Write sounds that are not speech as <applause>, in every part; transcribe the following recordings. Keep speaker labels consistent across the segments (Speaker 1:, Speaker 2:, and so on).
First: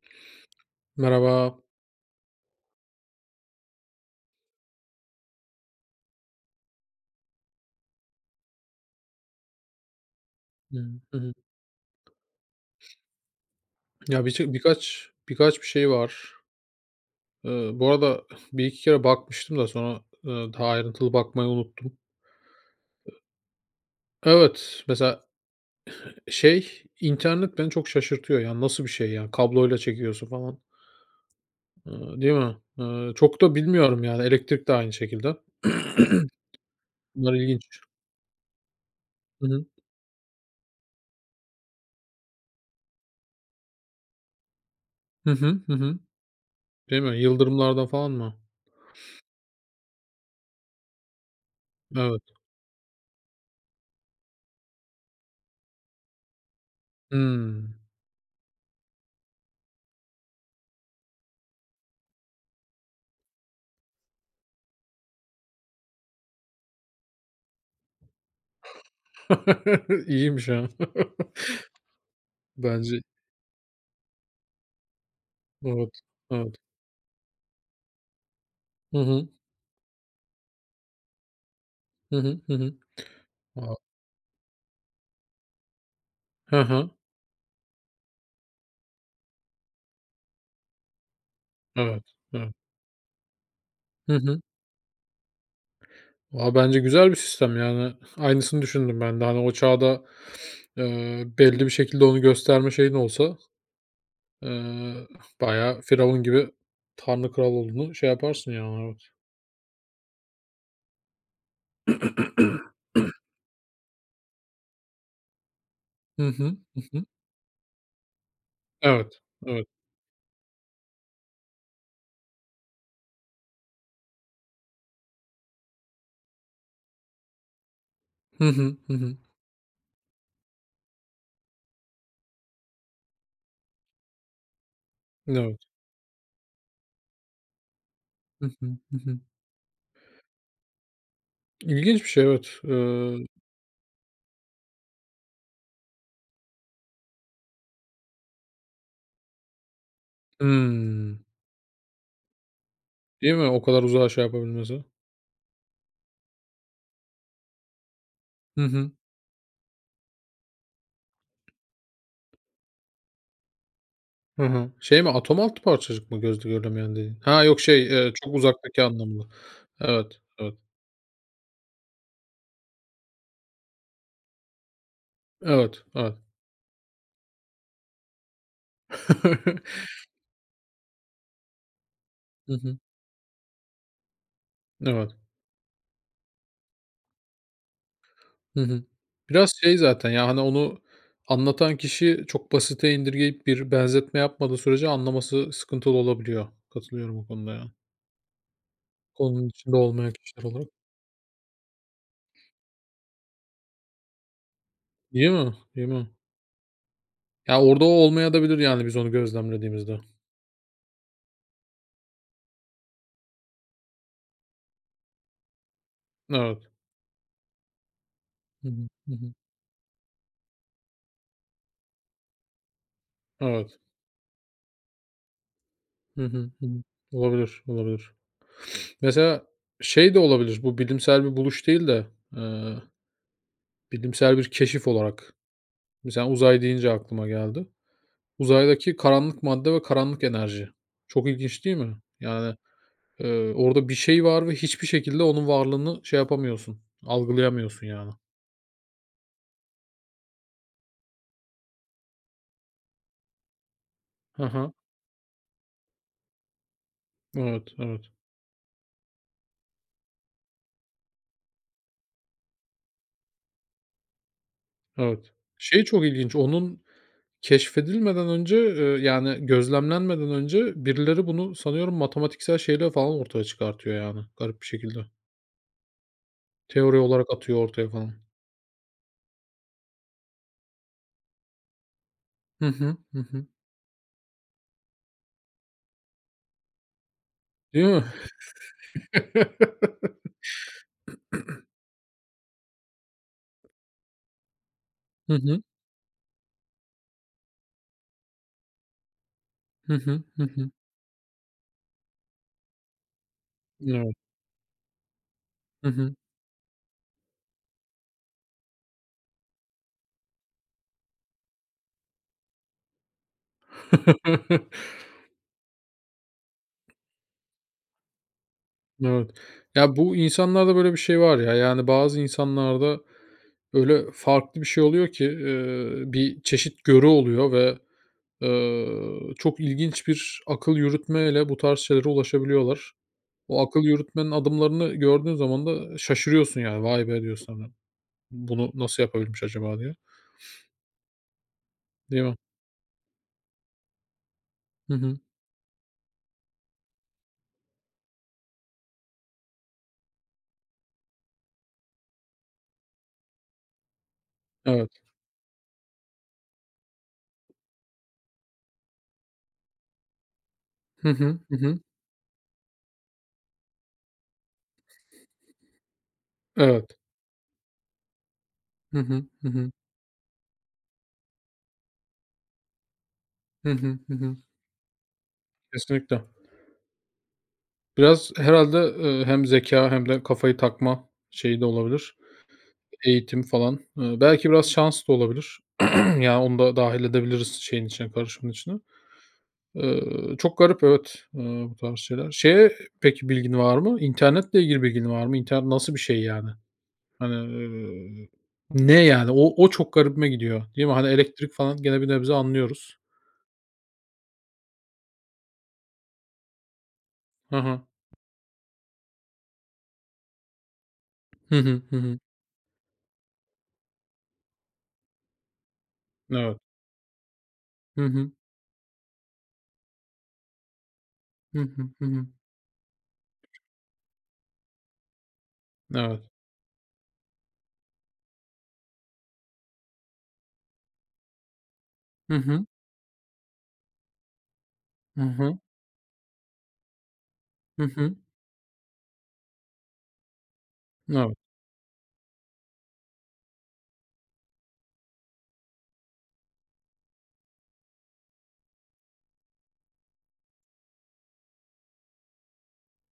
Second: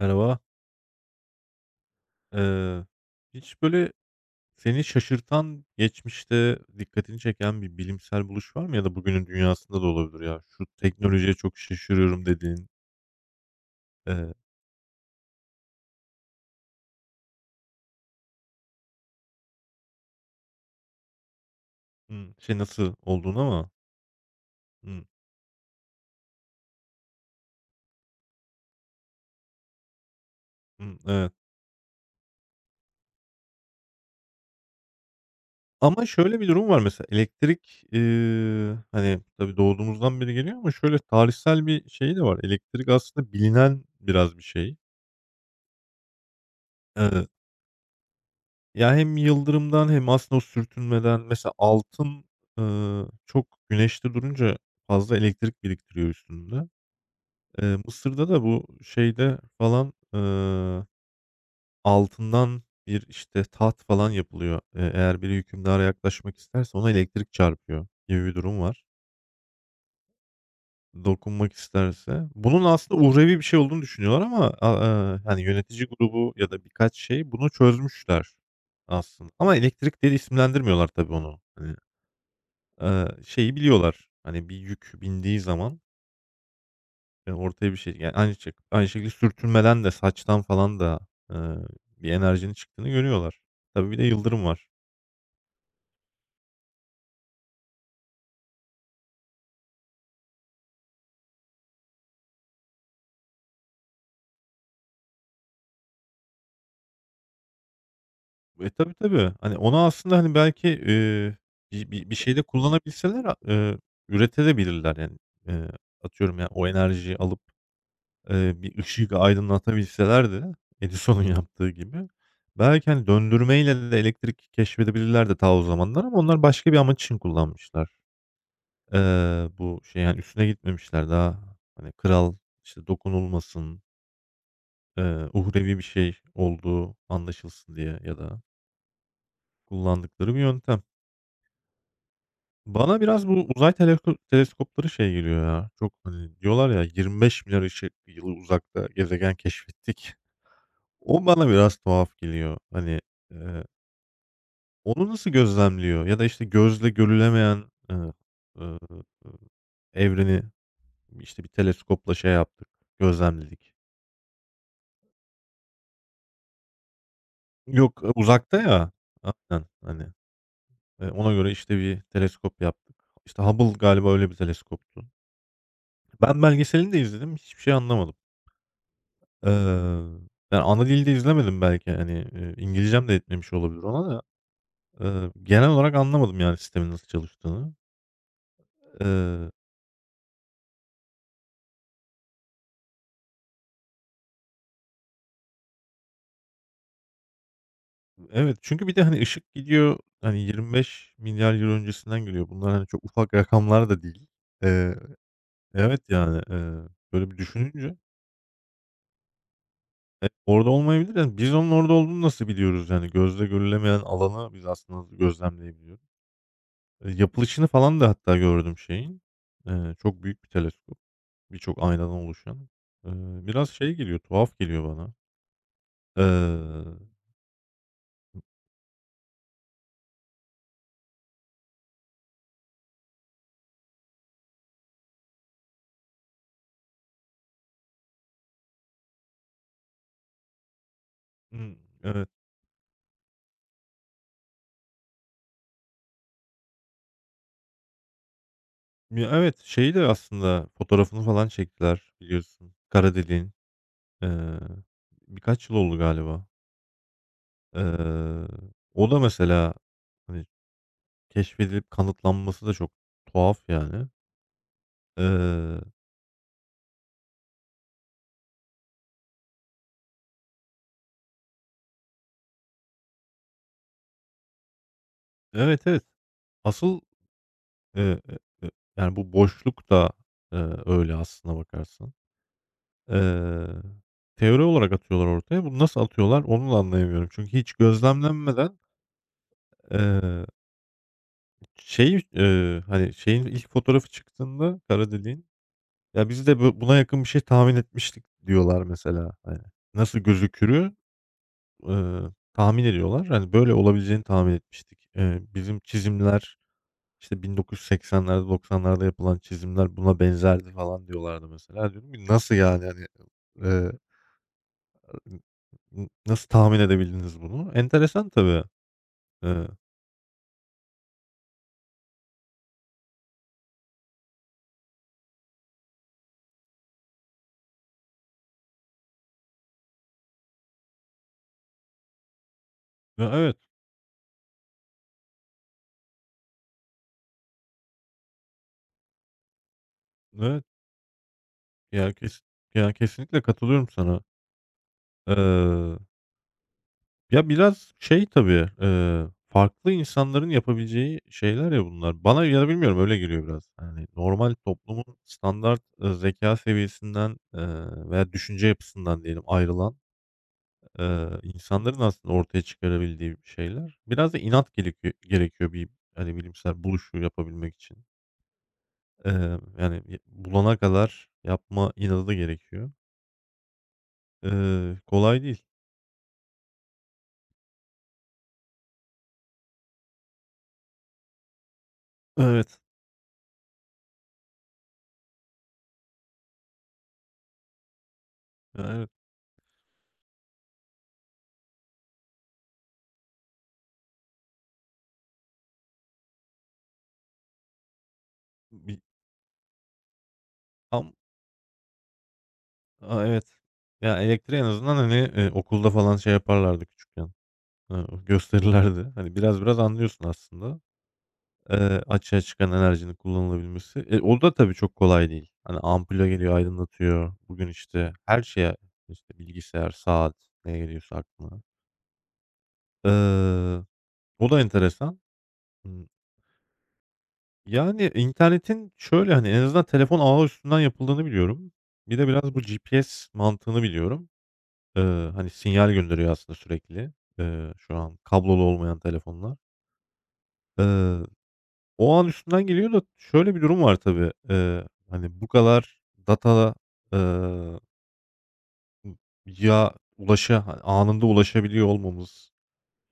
Speaker 1: Merhaba.
Speaker 2: Merhaba.
Speaker 1: Eee, Hiç böyle seni şaşırtan, geçmişte dikkatini çeken bir bilimsel buluş var mı? Ya da bugünün dünyasında da olabilir ya. Şu
Speaker 2: Hı hı.
Speaker 1: teknolojiye çok şaşırıyorum dediğin,
Speaker 2: Ya,
Speaker 1: eee,
Speaker 2: birço birkaç birkaç bir şey var. Bu arada bir iki kere bakmıştım da sonra, daha ayrıntılı bakmayı unuttum.
Speaker 1: şey nasıl olduğuna ama
Speaker 2: Evet,
Speaker 1: hı,
Speaker 2: mesela şey, internet beni çok şaşırtıyor ya. Nasıl bir şey ya? Kabloyla çekiyorsun falan,
Speaker 1: hı, evet.
Speaker 2: değil mi? Çok da bilmiyorum yani. Elektrik de aynı şekilde.
Speaker 1: Ama
Speaker 2: <clears throat>
Speaker 1: şöyle bir durum var mesela
Speaker 2: Bunlar ilginç.
Speaker 1: elektrik, hani,
Speaker 2: Hı
Speaker 1: tabii
Speaker 2: hı.
Speaker 1: doğduğumuzdan beri geliyor ama şöyle tarihsel bir şey de var. Elektrik aslında bilinen biraz bir şey.
Speaker 2: Hı hı, hı hı. Değil mi? Yıldırımlardan falan mı?
Speaker 1: Ya, hem yıldırımdan hem aslında o sürtünmeden mesela
Speaker 2: Evet.
Speaker 1: altın, çok güneşte durunca fazla elektrik biriktiriyor üstünde.
Speaker 2: Hımm.
Speaker 1: Mısır'da da bu şeyde falan, altından bir, işte, taht falan yapılıyor. Eğer biri hükümdâra yaklaşmak isterse ona elektrik çarpıyor gibi bir durum var.
Speaker 2: <laughs> İyiymiş ha.
Speaker 1: Dokunmak
Speaker 2: <laughs>
Speaker 1: isterse. Bunun aslında
Speaker 2: Bence.
Speaker 1: uhrevi bir şey olduğunu düşünüyorlar ama hani, yönetici
Speaker 2: Evet,
Speaker 1: grubu ya
Speaker 2: evet.
Speaker 1: da birkaç şey bunu çözmüşler
Speaker 2: Hı hı.
Speaker 1: aslında ama elektrik diye de isimlendirmiyorlar tabii onu. Hani.
Speaker 2: Hı hı. Hı hı.
Speaker 1: Şeyi
Speaker 2: A.
Speaker 1: biliyorlar, hani, bir yük bindiği zaman,
Speaker 2: Hı hı.
Speaker 1: ortaya bir şey, yani, aynı şekilde sürtünmeden de saçtan falan da, eee,
Speaker 2: Evet,
Speaker 1: bir enerjinin
Speaker 2: evet.
Speaker 1: çıktığını görüyorlar. Tabii bir de
Speaker 2: Hı hı.
Speaker 1: yıldırım var.
Speaker 2: A, bence güzel bir sistem yani. Aynısını düşündüm ben de. Hani, o çağda, belli bir şekilde onu gösterme şeyin olsa, eee, bayağı firavun gibi tanrı kral olduğunu şey yaparsın
Speaker 1: E,
Speaker 2: yani,
Speaker 1: tabii,
Speaker 2: evet.
Speaker 1: tabii. Hani, onu aslında, hani, belki, bi bi bir şeyde kullanabilseler, a üretebilirler, yani. Eee,
Speaker 2: Hı
Speaker 1: Atıyorum, yani,
Speaker 2: hı.
Speaker 1: o
Speaker 2: Hı hı.
Speaker 1: enerjiyi alıp, bir ışığı
Speaker 2: Evet, evet.
Speaker 1: aydınlatabilselerdi Edison'un yaptığı gibi, belki, hani, döndürmeyle de elektrik keşfedebilirler de ta o zamanlar ama onlar başka bir amaç için kullanmışlar.
Speaker 2: Hı hı. Hı hı.
Speaker 1: Bu şey, yani, üstüne gitmemişler daha, hani, kral, işte, dokunulmasın,
Speaker 2: Evet.
Speaker 1: uhrevi bir şey olduğu anlaşılsın diye ya da
Speaker 2: Hı hı. Hı hı.
Speaker 1: kullandıkları bir yöntem.
Speaker 2: İlginç bir şey, evet.
Speaker 1: Bana biraz bu uzay teleskopları şey geliyor ya, çok, hani, diyorlar ya 25 milyar ışık yılı uzakta gezegen keşfettik.
Speaker 2: Hımm.
Speaker 1: O bana biraz tuhaf geliyor. Hani,
Speaker 2: Değil mi? O
Speaker 1: eee,
Speaker 2: kadar uzağa şey yapabilmesi.
Speaker 1: onu nasıl gözlemliyor ya da, işte, gözle görülemeyen, eee,
Speaker 2: Hı
Speaker 1: eee,
Speaker 2: hı.
Speaker 1: evreni, işte, bir teleskopla şey yaptık, gözlemledik.
Speaker 2: Hı hı. Şey mi, atom altı parçacık mı gözle görülemeyen dediğin? Ha, yok şey,
Speaker 1: Yok,
Speaker 2: çok
Speaker 1: uzakta
Speaker 2: uzaktaki
Speaker 1: ya.
Speaker 2: anlamında.
Speaker 1: Aynen, hani,
Speaker 2: Evet, evet,
Speaker 1: ona göre, işte, bir teleskop yaptık. İşte, Hubble galiba öyle bir teleskoptu.
Speaker 2: evet, evet.
Speaker 1: Ben belgeselini de izledim, hiçbir şey anlamadım.
Speaker 2: <laughs>
Speaker 1: Eee, Yani, ana dilde izlemedim belki, hani,
Speaker 2: Hı hı.
Speaker 1: İngilizcem de etmemiş olabilir ona da.
Speaker 2: Evet.
Speaker 1: Genel olarak anlamadım, yani, sistemin nasıl çalıştığını.
Speaker 2: Hı hı.
Speaker 1: Eee,
Speaker 2: Biraz şey zaten ya, hani, onu anlatan kişi çok basite indirgeyip bir benzetme yapmadığı sürece anlaması sıkıntılı olabiliyor. Katılıyorum o konuda ya.
Speaker 1: evet, çünkü bir de, hani,
Speaker 2: Konunun
Speaker 1: ışık
Speaker 2: içinde
Speaker 1: gidiyor,
Speaker 2: olmayan
Speaker 1: hani,
Speaker 2: kişiler olarak.
Speaker 1: 25 milyar yıl öncesinden geliyor. Bunlar, hani, çok ufak rakamlar da değil. Eee,
Speaker 2: Değil mi? Değil
Speaker 1: evet,
Speaker 2: mi?
Speaker 1: yani, böyle bir
Speaker 2: Ya, orada o
Speaker 1: düşününce.
Speaker 2: olmaya da bilir yani biz onu gözlemlediğimizde.
Speaker 1: E, orada olmayabilir. Yani biz onun orada olduğunu nasıl biliyoruz? Yani gözle görülemeyen alanı biz aslında gözlemleyebiliyoruz.
Speaker 2: Evet.
Speaker 1: E, yapılışını falan da hatta
Speaker 2: Hı
Speaker 1: gördüm
Speaker 2: hı. Hı
Speaker 1: şeyin.
Speaker 2: hı.
Speaker 1: Çok büyük bir teleskop. Birçok aynadan oluşan. Eee, Biraz
Speaker 2: Evet.
Speaker 1: şey geliyor, tuhaf geliyor bana.
Speaker 2: Hı hı. Hı hı.
Speaker 1: Eee,
Speaker 2: Olabilir, olabilir. Mesela şey de olabilir, bu bilimsel bir buluş değil de, eee, bilimsel bir keşif olarak. Mesela uzay deyince aklıma geldi. Uzaydaki karanlık madde ve karanlık enerji. Çok ilginç değil
Speaker 1: Hımm,
Speaker 2: mi?
Speaker 1: evet.
Speaker 2: Yani, orada bir şey var ve hiçbir şekilde onun varlığını şey yapamıyorsun, algılayamıyorsun yani.
Speaker 1: Ya, evet, şeyi de aslında fotoğrafını falan çektiler biliyorsun. Kara deliğin. Eee,
Speaker 2: Hı hı.
Speaker 1: Birkaç yıl oldu galiba.
Speaker 2: Evet, evet,
Speaker 1: Eee, O da mesela, hani, keşfedilip kanıtlanması da çok tuhaf yani.
Speaker 2: evet.
Speaker 1: Eee,
Speaker 2: Şey çok ilginç, onun keşfedilmeden önce, yani gözlemlenmeden önce birileri bunu sanıyorum matematiksel şeyler falan ortaya çıkartıyor yani garip bir şekilde.
Speaker 1: evet, evet.
Speaker 2: Teori
Speaker 1: Asıl,
Speaker 2: olarak atıyor ortaya falan.
Speaker 1: eee, eee, eee, yani, bu boşluk da, eee, öyle aslına bakarsan.
Speaker 2: Hı hı. Hı hı.
Speaker 1: Eee, Teori olarak atıyorlar ortaya. Bunu nasıl atıyorlar onu da anlayamıyorum. Çünkü hiç
Speaker 2: Değil mi?
Speaker 1: gözlemlenmeden,
Speaker 2: <laughs>
Speaker 1: eee, hani, şeyin ilk fotoğrafı çıktığında kara
Speaker 2: Hı
Speaker 1: deliğin,
Speaker 2: hı.
Speaker 1: "Ya, biz de buna yakın bir şey tahmin etmiştik." diyorlar mesela. Hani,
Speaker 2: Hı
Speaker 1: nasıl
Speaker 2: hı. Hı hı.
Speaker 1: gözükürü, eee, tahmin ediyorlar. Hani, "Böyle
Speaker 2: Evet.
Speaker 1: olabileceğini tahmin etmiştik. Bizim
Speaker 2: Hı hı.
Speaker 1: çizimler, İşte 1980'lerde, 90'larda yapılan çizimler buna benzerdi," falan diyorlardı mesela. Diyorum ki nasıl yani hani, eee,
Speaker 2: <laughs>
Speaker 1: n nasıl tahmin edebildiniz bunu? Enteresan tabii.
Speaker 2: Evet.
Speaker 1: Eee,
Speaker 2: Ya, bu insanlarda böyle bir şey var ya, yani, bazı insanlarda öyle farklı bir şey oluyor ki, bir çeşit görü oluyor ve, çok ilginç bir akıl yürütmeyle bu tarz şeylere ulaşabiliyorlar.
Speaker 1: evet,
Speaker 2: O akıl yürütmenin adımlarını gördüğün zaman da şaşırıyorsun yani. "Vay be!" diyorsun, hani, "Bunu nasıl yapabilmiş acaba?" diye.
Speaker 1: evet. Ya
Speaker 2: Değil mi?
Speaker 1: kes ya kesinlikle katılıyorum sana.
Speaker 2: Hı hı.
Speaker 1: Eee, Ya biraz şey tabii, farklı insanların yapabileceği şeyler ya bunlar. Bana ya da bilmiyorum öyle geliyor biraz. Hani normal
Speaker 2: Evet.
Speaker 1: toplumun standart, zekâ seviyesinden, veya düşünce yapısından diyelim ayrılan,
Speaker 2: Hı hı. Hı hı.
Speaker 1: İnsanların aslında ortaya çıkarabildiği şeyler. Biraz da inat gerekiyor gerekiyor bir, hani, bilimsel
Speaker 2: Evet.
Speaker 1: buluşu yapabilmek için.
Speaker 2: Hı hı. Hı hı.
Speaker 1: Yani, bulana kadar yapma inadı da gerekiyor.
Speaker 2: Hı hı. Hı hı.
Speaker 1: Kolay değil.
Speaker 2: Kesinlikle. Biraz herhâlde, hem zekâ hem de kafayı takma şeyi de olabilir.
Speaker 1: Evet.
Speaker 2: Eğitim falan. Belki biraz şans da olabilir. <clears throat> Yani, onu da dâhil edebiliriz şeyin içine, karışımın içine.
Speaker 1: Ya, evet.
Speaker 2: Çok garip, evet, bu tarz şeyler. Şeye peki bilgin var mı? İnternetle ilgili bilgin var mı? İnternet nasıl bir şey yani? Hani, eee,
Speaker 1: Bi
Speaker 2: ne yani? O çok garibime gidiyor, değil mi? Hani,
Speaker 1: am
Speaker 2: elektrik falan gene bir nebze anlıyoruz.
Speaker 1: a evet. Ya, elektriği en azından, hani, okulda falan şey yaparlardı küçükken,
Speaker 2: Hı hı.
Speaker 1: eee, gösterirlerdi. Hani, biraz biraz anlıyorsun aslında.
Speaker 2: Hı hı. Hı hı.
Speaker 1: Açığa çıkan enerjinin kullanılabilmesi. E, o da tabii çok kolay değil. Hani ampule geliyor,
Speaker 2: Evet.
Speaker 1: aydınlatıyor. Bugün,
Speaker 2: Hı
Speaker 1: işte,
Speaker 2: hı.
Speaker 1: her şeye, işte, bilgisayar, saat, ne geliyorsa
Speaker 2: Hı
Speaker 1: aklına.
Speaker 2: hı. Hı hı.
Speaker 1: Eee, O da enteresan. Imm,
Speaker 2: Evet.
Speaker 1: Yani, internetin şöyle, hani, en azından telefon ağı üstünden yapıldığını biliyorum. Bir de
Speaker 2: Hı
Speaker 1: biraz bu
Speaker 2: hı.
Speaker 1: GPS mantığını biliyorum.
Speaker 2: Hı
Speaker 1: Hani,
Speaker 2: hı.
Speaker 1: sinyal gönderiyor aslında sürekli,
Speaker 2: Hı
Speaker 1: şu
Speaker 2: hı.
Speaker 1: an kablolu olmayan telefonlar. Eee
Speaker 2: Evet.
Speaker 1: O an üstünden geliyor da şöyle bir durum var tabii. Hani, bu kadar data, eee, ya ulaşa hani, anında ulaşabiliyor olmamız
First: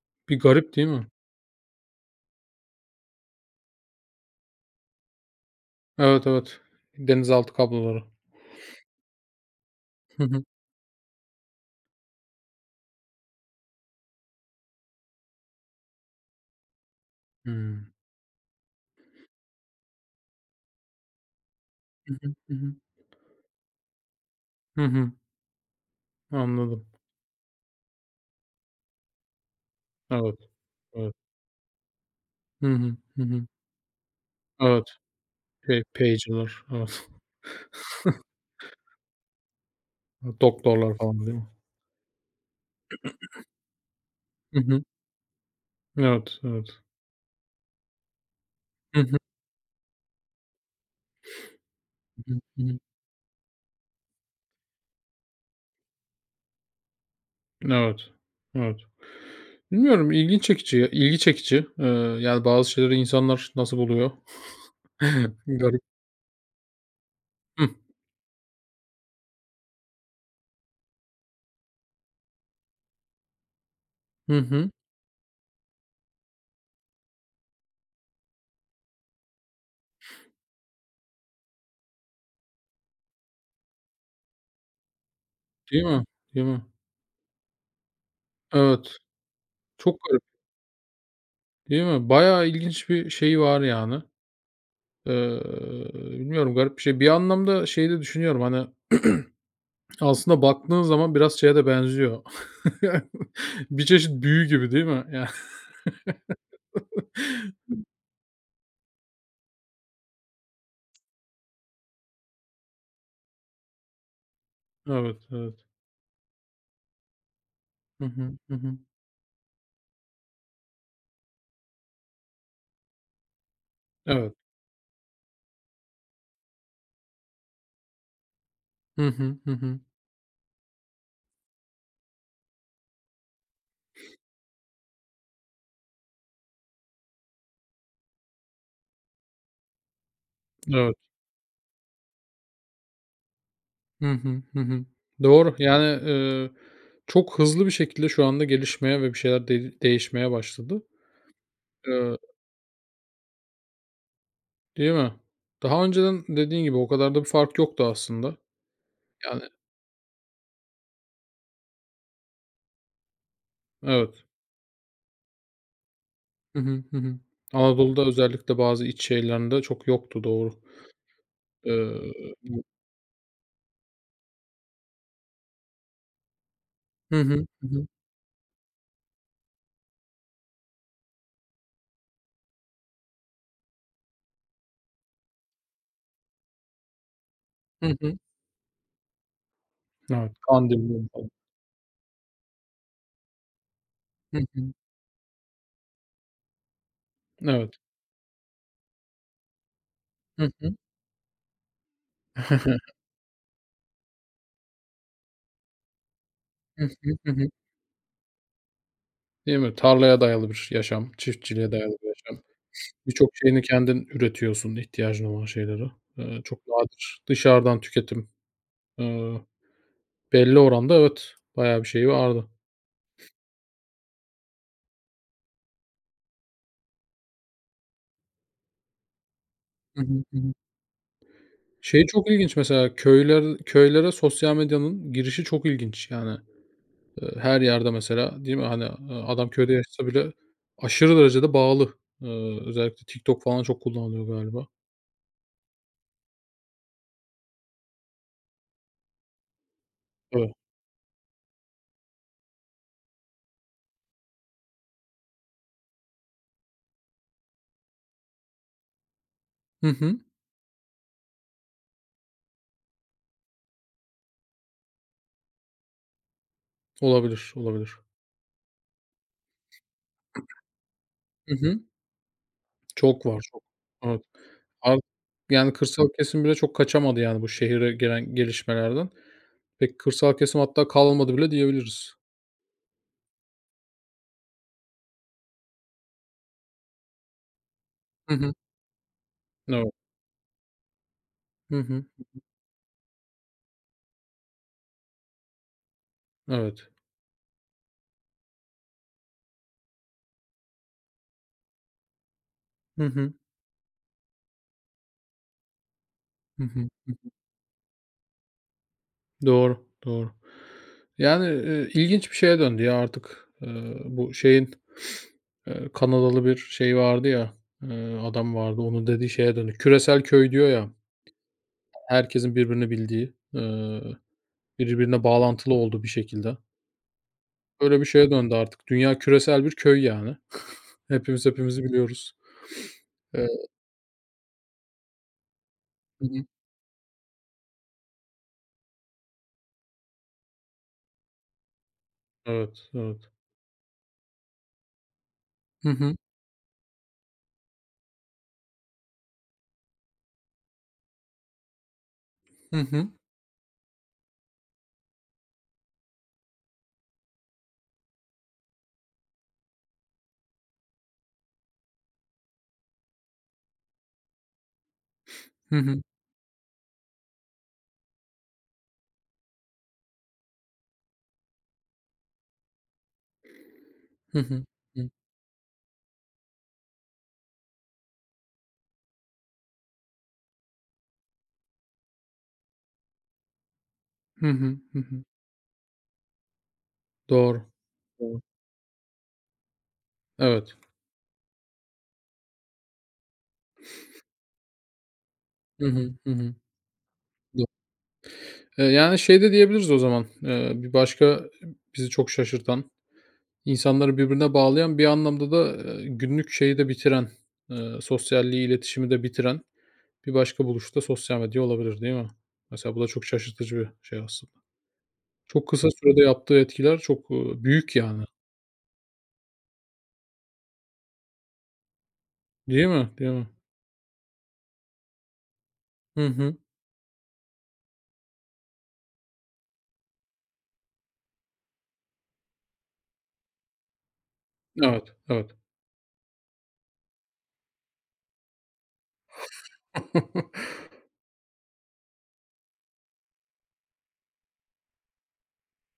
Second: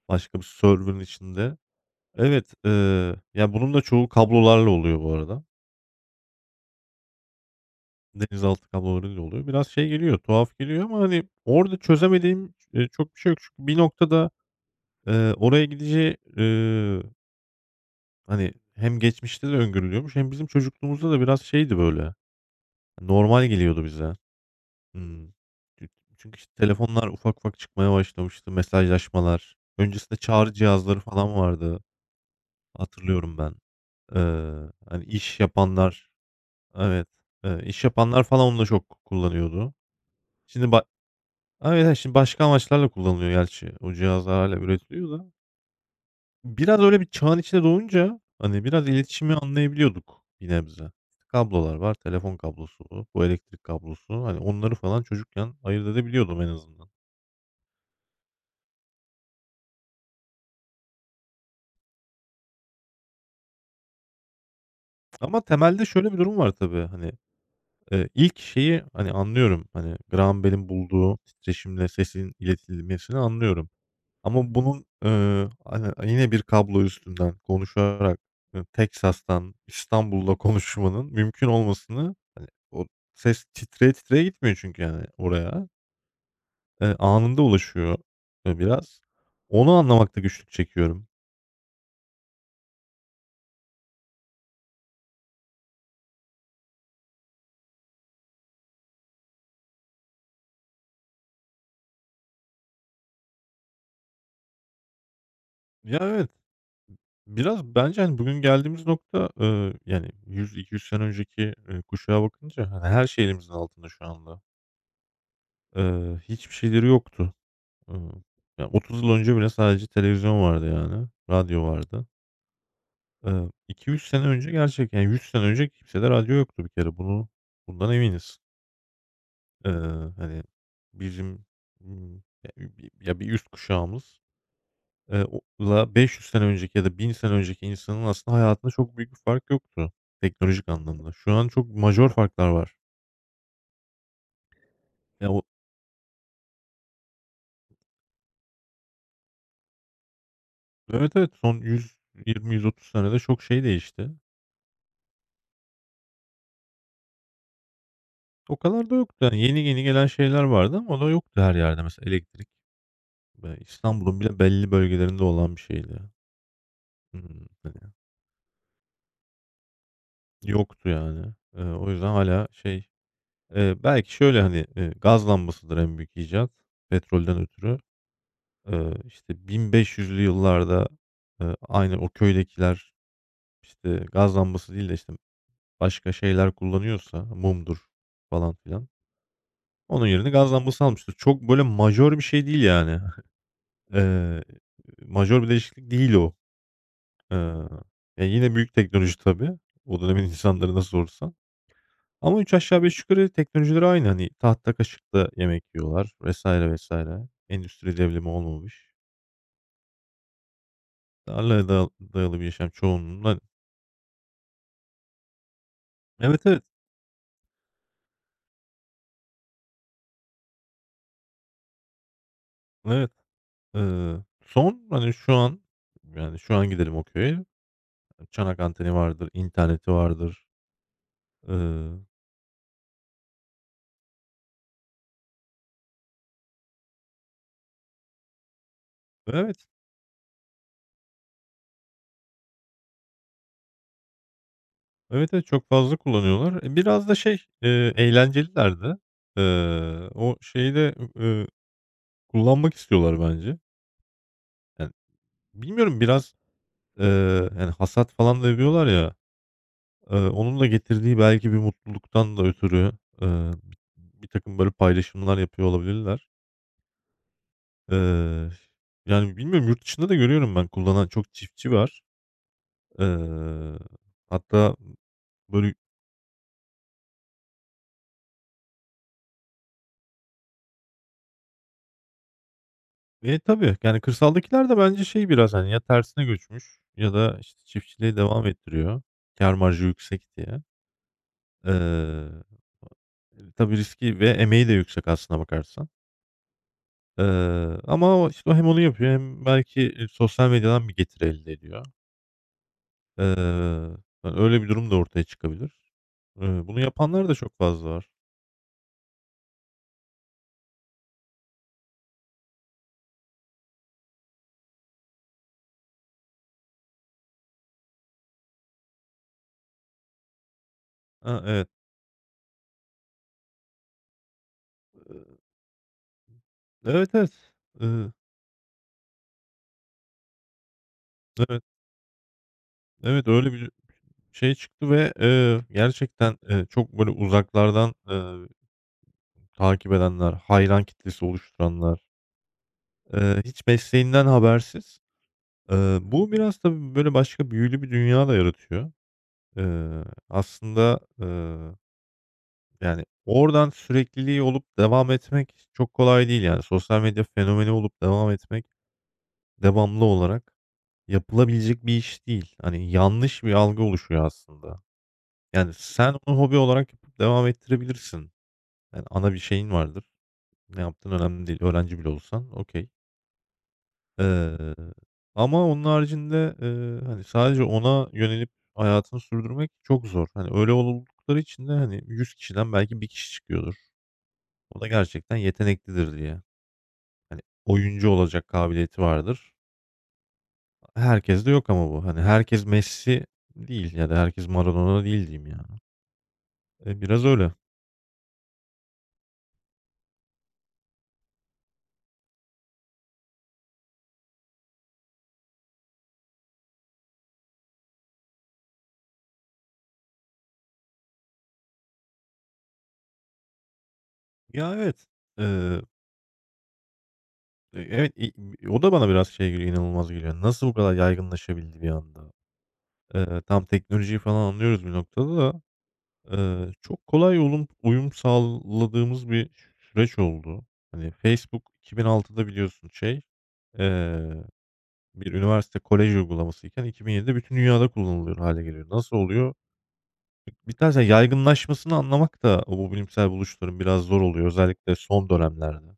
Speaker 1: başka
Speaker 2: Bir
Speaker 1: bir
Speaker 2: garip değil
Speaker 1: server'ın
Speaker 2: mi?
Speaker 1: içinde. Evet, ya, bunun da çoğu kablolarla oluyor bu arada.
Speaker 2: Evet, evet. Denizaltı kabloları.
Speaker 1: Denizaltı kablolarıyla oluyor. Biraz şey geliyor,
Speaker 2: Hı hı.
Speaker 1: tuhaf geliyor ama, hani, orada çözemediğim, çok bir şey yok. Çünkü bir noktada, oraya gideceği,
Speaker 2: Hımm.
Speaker 1: hani, hem geçmişte de öngörülüyormuş hem bizim çocukluğumuzda da biraz şeydi böyle,
Speaker 2: Hı hı. Hı hı.
Speaker 1: normal geliyordu bize.
Speaker 2: Hı hı.
Speaker 1: Hımm. Çü çünkü, işte,
Speaker 2: Anladım.
Speaker 1: telefonlar ufak ufak çıkmaya başlamıştı, mesajlaşmalar. Öncesinde
Speaker 2: Evet,
Speaker 1: çağrı cihazları
Speaker 2: evet.
Speaker 1: falan vardı,
Speaker 2: Hı hı. Hı
Speaker 1: hatırlıyorum
Speaker 2: hı.
Speaker 1: ben. Eee,
Speaker 2: Evet.
Speaker 1: Hani, iş
Speaker 2: Şey,
Speaker 1: yapanlar.
Speaker 2: pager'lar,
Speaker 1: Evet.
Speaker 2: evet.
Speaker 1: İş yapanlar falan onu da çok kullanıyordu.
Speaker 2: <laughs>
Speaker 1: Şimdi ba
Speaker 2: Doktorlar falan değil mi?
Speaker 1: Evet, evet, şimdi başka amaçlarla kullanılıyor gerçi. O cihazlar hâlâ
Speaker 2: Hı hı.
Speaker 1: üretiliyor da.
Speaker 2: Evet, evet.
Speaker 1: Biraz öyle bir çağın içine doğunca, hani, biraz
Speaker 2: Hı hı.
Speaker 1: iletişimi anlayabiliyorduk bir nebze. İşte kablolar var,
Speaker 2: Hı
Speaker 1: telefon
Speaker 2: hı. Hı.
Speaker 1: kablosu, bu elektrik kablosu. Hani, onları falan çocukken ayırt edebiliyordum en azından.
Speaker 2: Evet, evet. Bilmiyorum, ilgi çekici ya, ilgi çekici. Yani bazı şeyleri insanlar nasıl buluyor?
Speaker 1: Ama
Speaker 2: <laughs> Garip.
Speaker 1: temelde şöyle bir durum var tabii, hani,
Speaker 2: Hıh.
Speaker 1: ilk şeyi, hani, anlıyorum, hani, Graham Bell'in bulduğu titreşimle sesin iletilmesini anlıyorum.
Speaker 2: Hı
Speaker 1: Ama
Speaker 2: hı.
Speaker 1: bunun, hani, yine bir kablo üstünden konuşarak, Texas'tan İstanbul'da <laughs> konuşmanın mümkün olmasını, hani, o ses titreye titreye gitmiyor çünkü, yani, oraya.
Speaker 2: Değil mi? Değil mi?
Speaker 1: Anında ulaşıyor,
Speaker 2: Evet,
Speaker 1: biraz. Onu
Speaker 2: çok
Speaker 1: anlamakta
Speaker 2: garip,
Speaker 1: güçlük çekiyorum.
Speaker 2: değil mi? Bayağı ilginç bir şey var yani. Eee, bilmiyorum garip bir şey. Bir anlamda şeyi de düşünüyorum, hani, aslında baktığın zaman biraz şeye de benziyor. <laughs> Bir çeşit büyü gibi değil mi? Yani.
Speaker 1: Ya, evet. Biraz bence, hani, bugün geldiğimiz nokta, yani, 100-200 sene önceki, kuşağa bakınca, hani, her şey elimizin altında şu anda.
Speaker 2: <laughs> Evet, evet.
Speaker 1: Hiçbir şeyleri yoktu.
Speaker 2: Hı
Speaker 1: Iıı,
Speaker 2: hı, hı
Speaker 1: Ya,
Speaker 2: hı.
Speaker 1: 30 yıl önce bile sadece televizyon vardı, yani, radyo vardı. 200 sene
Speaker 2: Evet.
Speaker 1: önce gerçekten yani, 100 sene önce kimsede radyo yoktu bir kere. Bundan eminiz.
Speaker 2: Hı hı, hı hı.
Speaker 1: Eee, Hani, bizim, ımm, ya, bir üst kuşağımız. O la 500 sene önceki ya da 1000 sene önceki insanın aslında hayatında çok büyük bir fark yoktu teknolojik
Speaker 2: Evet.
Speaker 1: anlamda. Şu an çok majör farklar var.
Speaker 2: Hı hı, hı hı.
Speaker 1: Ya, o
Speaker 2: Doğru. Yani, çok hızlı bir şekilde şu anda gelişmeye ve bir şeyler de değişmeye başladı.
Speaker 1: Evet, evet, son
Speaker 2: Eee,
Speaker 1: 120-130 senede çok şey değişti.
Speaker 2: değil mi? Daha önceden dediğin gibi o kadar da bir fark yoktu aslında.
Speaker 1: O kadar da yoktu. Yani
Speaker 2: Yani.
Speaker 1: yeni yeni gelen şeyler vardı ama o da yoktu her yerde. Mesela elektrik, İstanbul'un
Speaker 2: Evet.
Speaker 1: bile belli bölgelerinde olan bir şeydi.
Speaker 2: Hı hı. Hı hı.
Speaker 1: Hani,
Speaker 2: Anadolu'da özellikle bazı iç şehirlerinde çok yoktu, doğru.
Speaker 1: yoktu yani. O yüzden
Speaker 2: Eee
Speaker 1: hala şey, belki şöyle, hani, gaz lambasıdır en büyük icat
Speaker 2: Hı
Speaker 1: petrolden
Speaker 2: hı. Hı
Speaker 1: ötürü.
Speaker 2: hı.
Speaker 1: İşte, 1500'lü yıllarda, aynı o köydekiler, işte, gaz lambası değil de, işte, başka şeyler kullanıyorsa mumdur
Speaker 2: Hı hı.
Speaker 1: falan filan, onun yerine
Speaker 2: Evet,
Speaker 1: gaz lambası
Speaker 2: Kandilli
Speaker 1: almıştır.
Speaker 2: falan.
Speaker 1: Çok böyle majör bir şey değil yani. <laughs>
Speaker 2: Hı
Speaker 1: Eee,
Speaker 2: hı.
Speaker 1: Majör bir değişiklik değil o. Eee,
Speaker 2: Evet.
Speaker 1: Ya, yine büyük teknoloji tabii. O dönemin <laughs>
Speaker 2: Hı
Speaker 1: insanları
Speaker 2: hı.
Speaker 1: nasıl olursa. Ama 3 aşağı
Speaker 2: <laughs>
Speaker 1: 5 yukarı teknolojileri aynı. Hani, tahta kaşıkla yemek yiyorlar vesaire
Speaker 2: Hı
Speaker 1: vesaire.
Speaker 2: hı. Hı hı.
Speaker 1: Endüstri devrimi olmamış.
Speaker 2: Değil mi? Tarlaya dayalı bir yaşam,
Speaker 1: Tarlaya
Speaker 2: çiftçiliğe
Speaker 1: da
Speaker 2: dayalı bir
Speaker 1: dayalı
Speaker 2: yaşam.
Speaker 1: bir yaşam
Speaker 2: Birçok
Speaker 1: çoğunluğunda.
Speaker 2: şeyini kendin üretiyorsun, ihtiyacın olan şeyleri.
Speaker 1: Evet,
Speaker 2: Çok
Speaker 1: evet.
Speaker 2: nadir dışarıdan tüketim. Eee, belli oranda evet, bayağı bir şeyi vardı.
Speaker 1: Evet. Son, hani, şu an, yani, şu an gidelim o köye, çanak anteni vardır, interneti
Speaker 2: Hı hı. Hı
Speaker 1: vardır.
Speaker 2: hı.
Speaker 1: Eee,
Speaker 2: Şey çok ilginç, mesela köylere sosyal medyanın girişi çok ilginç yani. Her yerde mesela, değil mi? Hani, adam
Speaker 1: evet.
Speaker 2: köyde yaşasa bile aşırı derecede bağlı. Özellikle TikTok falan çok kullanılıyor galiba.
Speaker 1: Evet, evet, çok fazla kullanıyorlar. E, biraz da şey, eğlenceliler de. O
Speaker 2: Evet.
Speaker 1: şeyi de, kullanmak istiyorlar bence. Yani, bilmiyorum biraz, eee, yani, hasat falan da yapıyorlar ya,
Speaker 2: Hı hı.
Speaker 1: onun da getirdiği belki bir mutluluktan da ötürü, eee, bir takım böyle paylaşımlar yapıyor olabilirler.
Speaker 2: Olabilir, olabilir.
Speaker 1: Eee, Yani, bilmiyorum, yurt dışında da görüyorum ben kullanan çok
Speaker 2: Hı
Speaker 1: çiftçi
Speaker 2: hı.
Speaker 1: var.
Speaker 2: Çok var, çok.
Speaker 1: Eee,
Speaker 2: Evet.
Speaker 1: hatta
Speaker 2: Ar yani
Speaker 1: böyle
Speaker 2: kırsal kesim bile çok kaçamadı yani bu şehire gelen gelişmelerden. Pek kırsal kesim hatta kalmadı bile diyebiliriz.
Speaker 1: E, tabii, yani, kırsaldakiler de bence şey biraz, hani, ya tersine göçmüş ya da, işte, çiftçiliği
Speaker 2: Hı
Speaker 1: devam
Speaker 2: hı.
Speaker 1: ettiriyor kâr marjı
Speaker 2: Evet.
Speaker 1: yüksek diye.
Speaker 2: Hı hı.
Speaker 1: Eee, tabii riski ve emeği de yüksek aslına bakarsan.
Speaker 2: Evet.
Speaker 1: Eee, Ama o, işte, hem onu yapıyor hem belki, sosyal medyadan bir getir elde ediyor.
Speaker 2: Hı hı.
Speaker 1: Eee, Yani, öyle bir durum da ortaya çıkabilir.
Speaker 2: Hı
Speaker 1: Bunu
Speaker 2: hı.
Speaker 1: yapanlar da çok fazla var.
Speaker 2: Doğru, doğru. Yani, ilginç bir şeye döndü ya artık. Bu şeyin, Kanadalı bir şey vardı ya, adam vardı. Onun dediği şeye döndü. Küresel köy diyor ya,
Speaker 1: Ha, evet.
Speaker 2: herkesin birbirini bildiği, birbirine bağlantılı olduğu bir şekilde.
Speaker 1: Evet, evet.
Speaker 2: Öyle bir
Speaker 1: Iıı,
Speaker 2: şeye döndü artık. Dünya küresel bir köy yani. Hepimiz
Speaker 1: evet,
Speaker 2: hepimizi biliyoruz.
Speaker 1: evet, öyle
Speaker 2: Eee
Speaker 1: bir şey çıktı ve,
Speaker 2: Hı
Speaker 1: gerçekten,
Speaker 2: hı.
Speaker 1: çok böyle uzaklardan, takip edenler, hayran kitlesi oluşturanlar,
Speaker 2: Evet, evet.
Speaker 1: hiç mesleğinden habersiz.
Speaker 2: Hı hı.
Speaker 1: Bu biraz tabii böyle başka büyülü bir dünya da yaratıyor. Eee, Aslında,
Speaker 2: Hı
Speaker 1: yani
Speaker 2: hı.
Speaker 1: oradan sürekliliği olup devam etmek çok kolay değil yani. Sosyal medya fenomeni olup devam etmek, devamlı olarak yapılabilecek bir iş değil. Hani yanlış bir algı oluşuyor aslında. Yani,
Speaker 2: Hı hı.
Speaker 1: sen onu hobi olarak yapıp devam ettirebilirsin. Yani, ana bir şeyin vardır. Ne yaptığın önemli değil. Öğrenci bile olsan okay.
Speaker 2: Hı hı.
Speaker 1: Eee,
Speaker 2: Hı.
Speaker 1: Ama onun haricinde, hani, sadece ona yönelip hayatını sürdürmek çok zor. Hani, öyle oldukları için de, hani, 100 kişiden belki bir kişi çıkıyordur.
Speaker 2: Hı hı.
Speaker 1: O da
Speaker 2: Hı hı. Hı.
Speaker 1: gerçekten yeteneklidir diye. Hani,
Speaker 2: Doğru.
Speaker 1: oyuncu
Speaker 2: Doğru.
Speaker 1: olacak kabiliyeti vardır.
Speaker 2: Evet.
Speaker 1: Herkes de yok ama bu. Hani, herkes Messi değil ya da herkes Maradona değil diyeyim yani.
Speaker 2: Hı hı. Hı hı.
Speaker 1: E, biraz öyle.
Speaker 2: Yani, şey de diyebiliriz o zaman, bir başka bizi çok şaşırtan, insanları birbirine bağlayan, bir anlamda da, günlük şeyi de bitiren, sosyalliği, iletişimi de bitiren bir başka buluş da sosyal medya olabilir, değil mi? Mesela bu da çok şaşırtıcı bir şey aslında.
Speaker 1: Ya, evet.
Speaker 2: Çok kısa sürede yaptığı etkiler çok, büyük
Speaker 1: Evet,
Speaker 2: yani.
Speaker 1: i o da bana biraz şey geliyor, inanılmaz geliyor. Nasıl bu kadar yaygınlaşabildi bir anda?
Speaker 2: Değil mi? Değil mi?
Speaker 1: Tamam, teknolojiyi falan anlıyoruz bir noktada da,
Speaker 2: Hı hı.
Speaker 1: çok kolay uyum sağladığımız bir süreç oldu. Hani, Facebook 2006'da biliyorsun şey, eee,
Speaker 2: Evet,
Speaker 1: bir
Speaker 2: evet.
Speaker 1: üniversite, kolej uygulamasıyken 2007'de bütün dünyada kullanılıyor hale geliyor. Nasıl oluyor?
Speaker 2: <laughs>
Speaker 1: Bir taraftan yaygınlaşmasını anlamak da bu bilimsel buluşların biraz zor oluyor özellikle son dönemlerde.